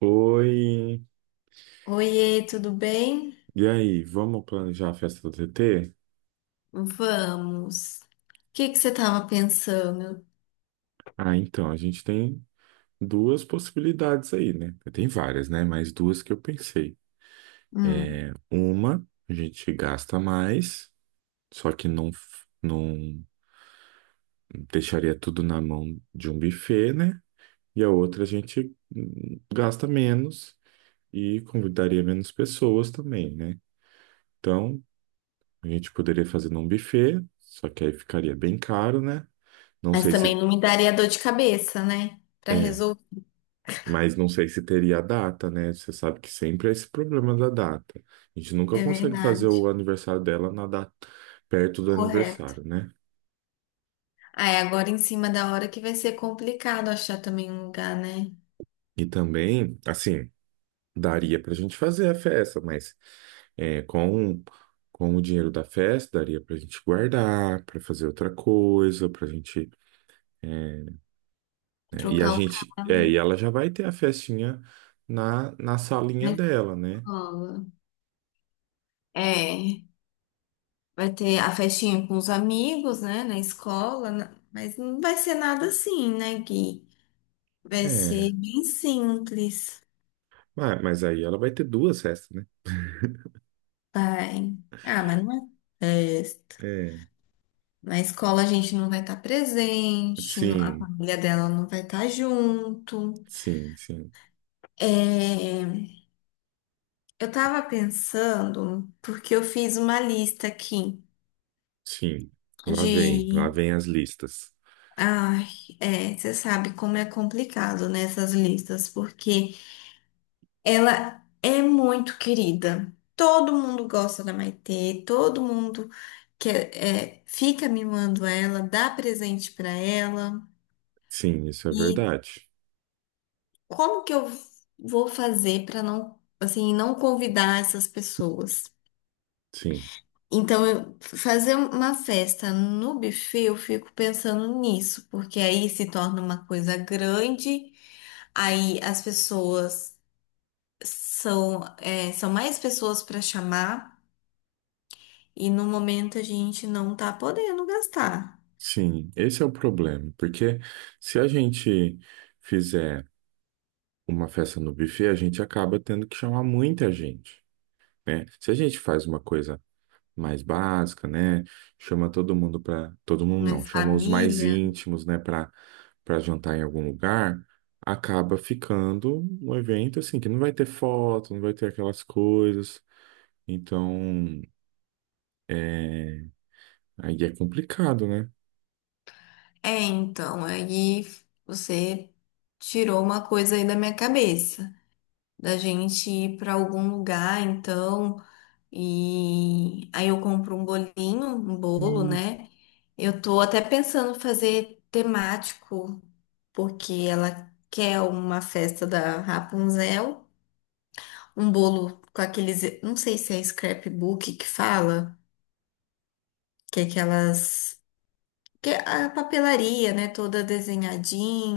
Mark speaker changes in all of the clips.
Speaker 1: Oi,
Speaker 2: Oiê, tudo bem?
Speaker 1: e aí, vamos planejar a festa do TT?
Speaker 2: Vamos. O que você estava pensando?
Speaker 1: Ah, então, a gente tem duas possibilidades aí, né? Tem várias, né? Mas duas que eu pensei.
Speaker 2: Hum,
Speaker 1: Uma, a gente gasta mais, só que não deixaria tudo na mão de um buffet, né? E a outra, a gente gasta menos e convidaria menos pessoas também, né? Então, a gente poderia fazer num buffet, só que aí ficaria bem caro, né? Não
Speaker 2: Mas
Speaker 1: sei
Speaker 2: também
Speaker 1: se.
Speaker 2: não me daria dor de cabeça, né? Para
Speaker 1: É,
Speaker 2: resolver.
Speaker 1: mas não sei se teria a data, né? Você sabe que sempre é esse problema da data. A gente nunca
Speaker 2: É
Speaker 1: consegue fazer
Speaker 2: verdade.
Speaker 1: o aniversário dela na data perto do
Speaker 2: Correto.
Speaker 1: aniversário, né?
Speaker 2: Ah, é agora em cima da hora que vai ser complicado achar também um lugar, né?
Speaker 1: E também, assim, daria pra gente fazer a festa, mas é, com o dinheiro da festa, daria pra gente guardar, pra fazer outra coisa, pra gente. É, né? E a
Speaker 2: Trocar o carro
Speaker 1: gente. É, e ela já vai ter a festinha na
Speaker 2: na
Speaker 1: salinha dela, né?
Speaker 2: escola. É, vai ter a festinha com os amigos, né? Na escola, mas não vai ser nada assim, né, Gui? Vai
Speaker 1: É.
Speaker 2: ser bem simples.
Speaker 1: Mas aí ela vai ter duas festas, né?
Speaker 2: Tem. Ah, mas não é festa.
Speaker 1: É.
Speaker 2: Na escola a gente não vai estar presente, a
Speaker 1: Sim,
Speaker 2: família dela não vai estar junto.
Speaker 1: sim, sim,
Speaker 2: É, eu tava pensando, porque eu fiz uma lista aqui
Speaker 1: sim. Lá
Speaker 2: de.
Speaker 1: vem as listas.
Speaker 2: Ai, é, você sabe como é complicado nessas listas, porque ela é muito querida. Todo mundo gosta da Maitê, todo mundo quer, é, fica mimando ela, dá presente pra ela.
Speaker 1: Sim, isso é
Speaker 2: E
Speaker 1: verdade.
Speaker 2: como que eu vou fazer para não, assim, não convidar essas pessoas?
Speaker 1: Sim,
Speaker 2: Então, fazer uma festa no buffet, eu fico pensando nisso, porque aí se torna uma coisa grande, aí as pessoas são, é, são mais pessoas para chamar, e no momento a gente não tá podendo gastar,
Speaker 1: sim. Esse é o problema, porque se a gente fizer uma festa no buffet, a gente acaba tendo que chamar muita gente, né? Se a gente faz uma coisa mais básica, né? Chama todo mundo para todo mundo
Speaker 2: né?
Speaker 1: não, chama os mais
Speaker 2: Família.
Speaker 1: íntimos, né, para jantar em algum lugar, acaba ficando um evento assim que não vai ter foto, não vai ter aquelas coisas. Então, é, aí é complicado, né?
Speaker 2: É, então, aí você tirou uma coisa aí da minha cabeça. Da gente ir para algum lugar, então, e aí eu compro um bolinho, um bolo, né? Eu tô até pensando fazer temático, porque ela quer uma festa da Rapunzel, um bolo com aqueles, não sei se é scrapbook que fala, que é aquelas que é a papelaria, né, toda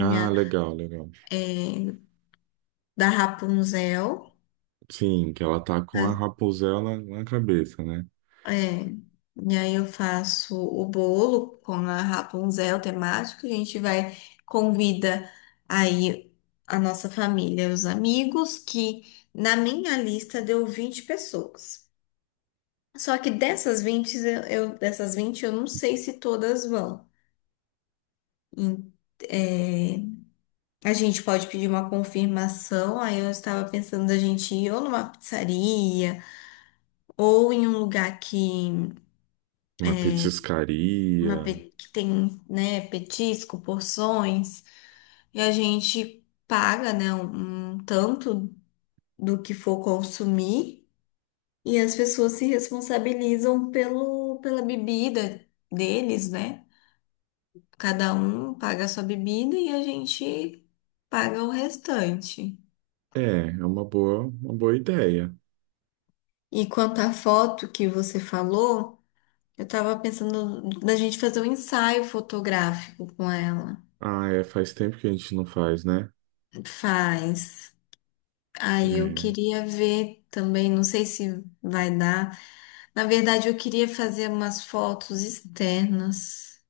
Speaker 1: Ah, legal, legal.
Speaker 2: da Rapunzel.
Speaker 1: Sim, que ela tá com a Rapunzel na cabeça, né?
Speaker 2: É, e aí eu faço o bolo com a Rapunzel temática, a gente vai, convida aí a nossa família, os amigos, que na minha lista deu 20 pessoas. Só que dessas 20 eu não sei se todas vão. Em- é, a gente pode pedir uma confirmação, aí eu estava pensando da gente ir ou numa pizzaria, ou em um lugar que
Speaker 1: Uma petiscaria.
Speaker 2: que tem, né, petisco, porções, e a gente paga, né, um tanto do que for consumir, e as pessoas se responsabilizam pelo, pela bebida deles, né? Cada um paga a sua bebida e a gente paga o restante.
Speaker 1: É, é uma boa ideia.
Speaker 2: E quanto à foto que você falou, eu tava pensando da gente fazer um ensaio fotográfico com ela.
Speaker 1: Ah, é, faz tempo que a gente não faz, né?
Speaker 2: Faz. Aí eu
Speaker 1: É,
Speaker 2: queria ver também, não sei se vai dar. Na verdade, eu queria fazer umas fotos externas.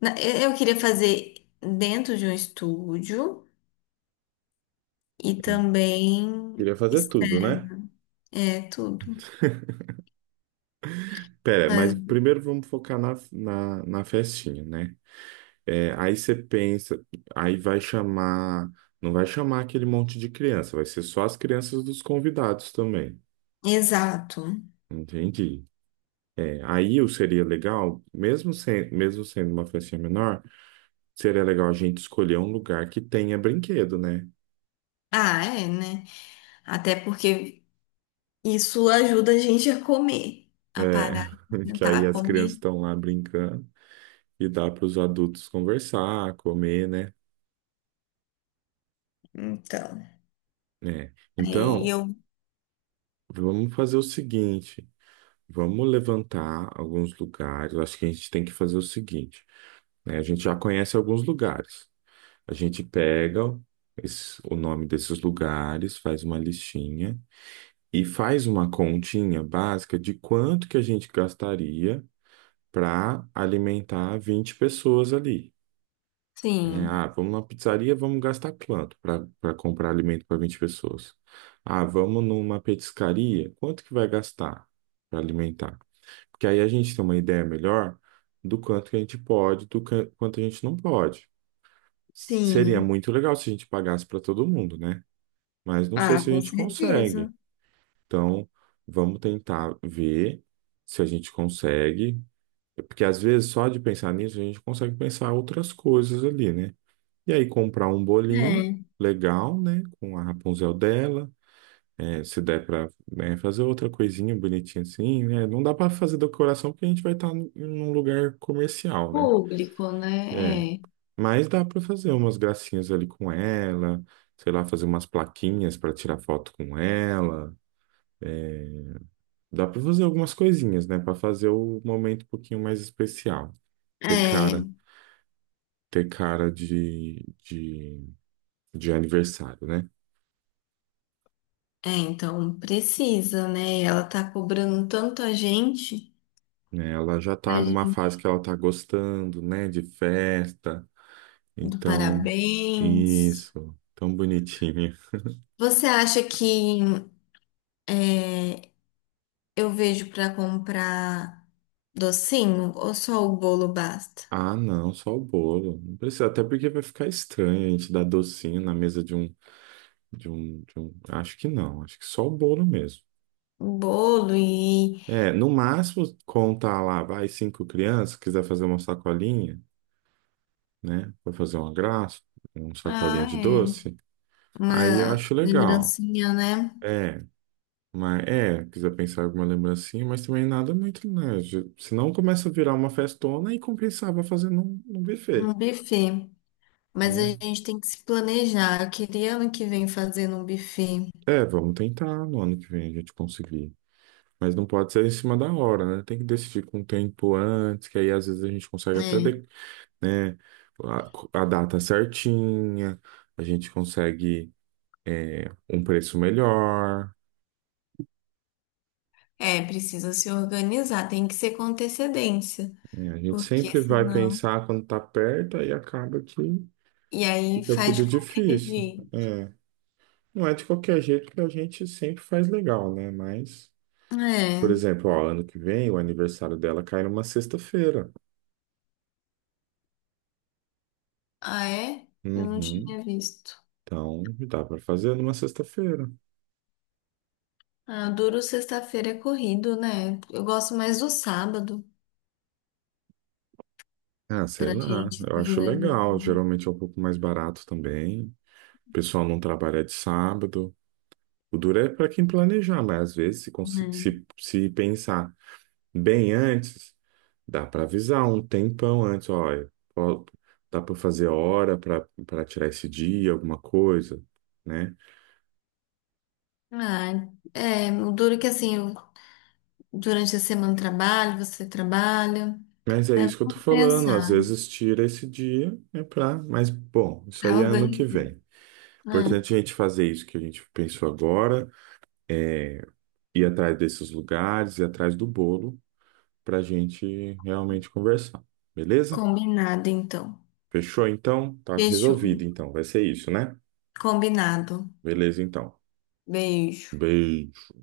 Speaker 2: Eu queria fazer dentro de um estúdio e também
Speaker 1: queria fazer tudo,
Speaker 2: externo.
Speaker 1: né?
Speaker 2: É tudo.
Speaker 1: Pera, mas
Speaker 2: Mas-
Speaker 1: primeiro vamos focar na festinha, né? É, aí você pensa, aí vai chamar, não vai chamar aquele monte de criança, vai ser só as crianças dos convidados também.
Speaker 2: exato.
Speaker 1: Entendi. É, aí o seria legal, mesmo sem, mesmo sendo uma festinha menor, seria legal a gente escolher um lugar que tenha brinquedo, né?
Speaker 2: Ah, é, né? Até porque isso ajuda a gente a comer, a
Speaker 1: É,
Speaker 2: parar, a
Speaker 1: que aí
Speaker 2: tentar
Speaker 1: as crianças
Speaker 2: comer.
Speaker 1: estão lá brincando e dá para os adultos conversar, comer, né?
Speaker 2: Então,
Speaker 1: É.
Speaker 2: aí
Speaker 1: Então,
Speaker 2: eu.
Speaker 1: vamos fazer o seguinte, vamos levantar alguns lugares. Eu acho que a gente tem que fazer o seguinte, né? A gente já conhece alguns lugares. A gente pega o nome desses lugares, faz uma listinha e faz uma continha básica de quanto que a gente gastaria para alimentar 20 pessoas ali. Né?
Speaker 2: Sim,
Speaker 1: Ah, vamos na pizzaria, vamos gastar quanto para comprar alimento para 20 pessoas? Ah, vamos numa petiscaria, quanto que vai gastar para alimentar? Porque aí a gente tem uma ideia melhor do quanto que a gente pode, quanto a gente não pode. Seria
Speaker 2: sim.
Speaker 1: muito legal se a gente pagasse para todo mundo, né? Mas não sei
Speaker 2: Ah,
Speaker 1: se a
Speaker 2: com
Speaker 1: gente
Speaker 2: certeza.
Speaker 1: consegue. Então, vamos tentar ver se a gente consegue. Porque às vezes, só de pensar nisso, a gente consegue pensar outras coisas ali, né? E aí, comprar um bolinho
Speaker 2: É.
Speaker 1: legal, né? Com a Rapunzel dela é, se der pra, né, fazer outra coisinha bonitinha assim, né? Não dá pra fazer decoração porque a gente vai estar num lugar comercial, né?
Speaker 2: Público,
Speaker 1: É,
Speaker 2: né? É.
Speaker 1: mas dá pra fazer umas gracinhas ali com ela, sei lá, fazer umas plaquinhas pra tirar foto com ela. Dá pra fazer algumas coisinhas, né, pra fazer o momento um pouquinho mais especial. Ter
Speaker 2: É,
Speaker 1: cara, ter cara de aniversário, né?
Speaker 2: então precisa, né? Ela tá cobrando tanto
Speaker 1: Né, ela já
Speaker 2: a
Speaker 1: tá numa fase
Speaker 2: gente
Speaker 1: que ela tá gostando, né, de festa.
Speaker 2: do
Speaker 1: Então,
Speaker 2: parabéns.
Speaker 1: isso. Tão bonitinho.
Speaker 2: Você acha que é, eu vejo para comprar docinho ou só o bolo basta?
Speaker 1: Ah, não, só o bolo. Não precisa, até porque vai ficar estranho a gente dar docinho na mesa de um. Acho que não, acho que só o bolo mesmo.
Speaker 2: O bolo e
Speaker 1: É, no máximo, contar lá, vai cinco crianças, quiser fazer uma sacolinha, né? Pra fazer uma graça, uma sacolinha
Speaker 2: ah,
Speaker 1: de
Speaker 2: é,
Speaker 1: doce. Aí eu
Speaker 2: uma
Speaker 1: acho legal.
Speaker 2: lembrancinha, né?
Speaker 1: É, mas é, quiser pensar em alguma lembrancinha, mas também nada muito, né? Senão começa a virar uma festona e compensava fazer num buffet,
Speaker 2: Um buffet. Mas a
Speaker 1: né?
Speaker 2: gente tem que se planejar. Eu queria ano que vem fazer um buffet.
Speaker 1: É, vamos tentar no ano que vem a gente conseguir. Mas não pode ser em cima da hora, né? Tem que decidir com o tempo antes, que aí às vezes a gente consegue até
Speaker 2: É.
Speaker 1: de- a, a data certinha, a gente consegue é, um preço melhor,
Speaker 2: É, precisa se organizar, tem que ser com antecedência,
Speaker 1: né? A gente
Speaker 2: porque
Speaker 1: sempre vai
Speaker 2: senão.
Speaker 1: pensar quando tá perto, aí acaba que
Speaker 2: E aí
Speaker 1: fica
Speaker 2: faz
Speaker 1: tudo
Speaker 2: de qualquer
Speaker 1: difícil.
Speaker 2: jeito.
Speaker 1: É, não é de qualquer jeito que a gente sempre faz legal, né? Mas, por
Speaker 2: É.
Speaker 1: exemplo, ó, ano que vem o aniversário dela cai numa sexta-feira.
Speaker 2: Ah, é? Eu não
Speaker 1: Uhum.
Speaker 2: tinha visto.
Speaker 1: Então, dá para fazer numa sexta-feira.
Speaker 2: Ah, duro sexta-feira é corrido, né? Eu gosto mais do sábado
Speaker 1: Ah, sei
Speaker 2: pra
Speaker 1: lá.
Speaker 2: gente
Speaker 1: Eu
Speaker 2: se
Speaker 1: acho
Speaker 2: organizar.
Speaker 1: legal. Geralmente é um pouco mais barato também. O pessoal não trabalha de sábado. O duro é para quem planejar, mas às vezes, se, consi-
Speaker 2: Né?
Speaker 1: se pensar bem antes, dá para avisar um tempão antes, olha, ó, dá para fazer hora para tirar esse dia, alguma coisa, né?
Speaker 2: Ah, é, o duro que assim, durante a semana eu trabalho, você trabalha,
Speaker 1: Mas é
Speaker 2: né?
Speaker 1: isso que eu tô
Speaker 2: Vamos
Speaker 1: falando, às
Speaker 2: pensar.
Speaker 1: vezes tira esse dia, é pra, mas bom, isso aí
Speaker 2: Tá
Speaker 1: é ano que
Speaker 2: organizado.
Speaker 1: vem. Importante a gente fazer isso que a gente pensou agora, é ir atrás desses lugares, ir atrás do bolo, para a gente realmente conversar, beleza?
Speaker 2: Combinado, então.
Speaker 1: Fechou então? Tá
Speaker 2: Fechou.
Speaker 1: resolvido então, vai ser isso, né?
Speaker 2: Combinado.
Speaker 1: Beleza então.
Speaker 2: Beijo.
Speaker 1: Beijo.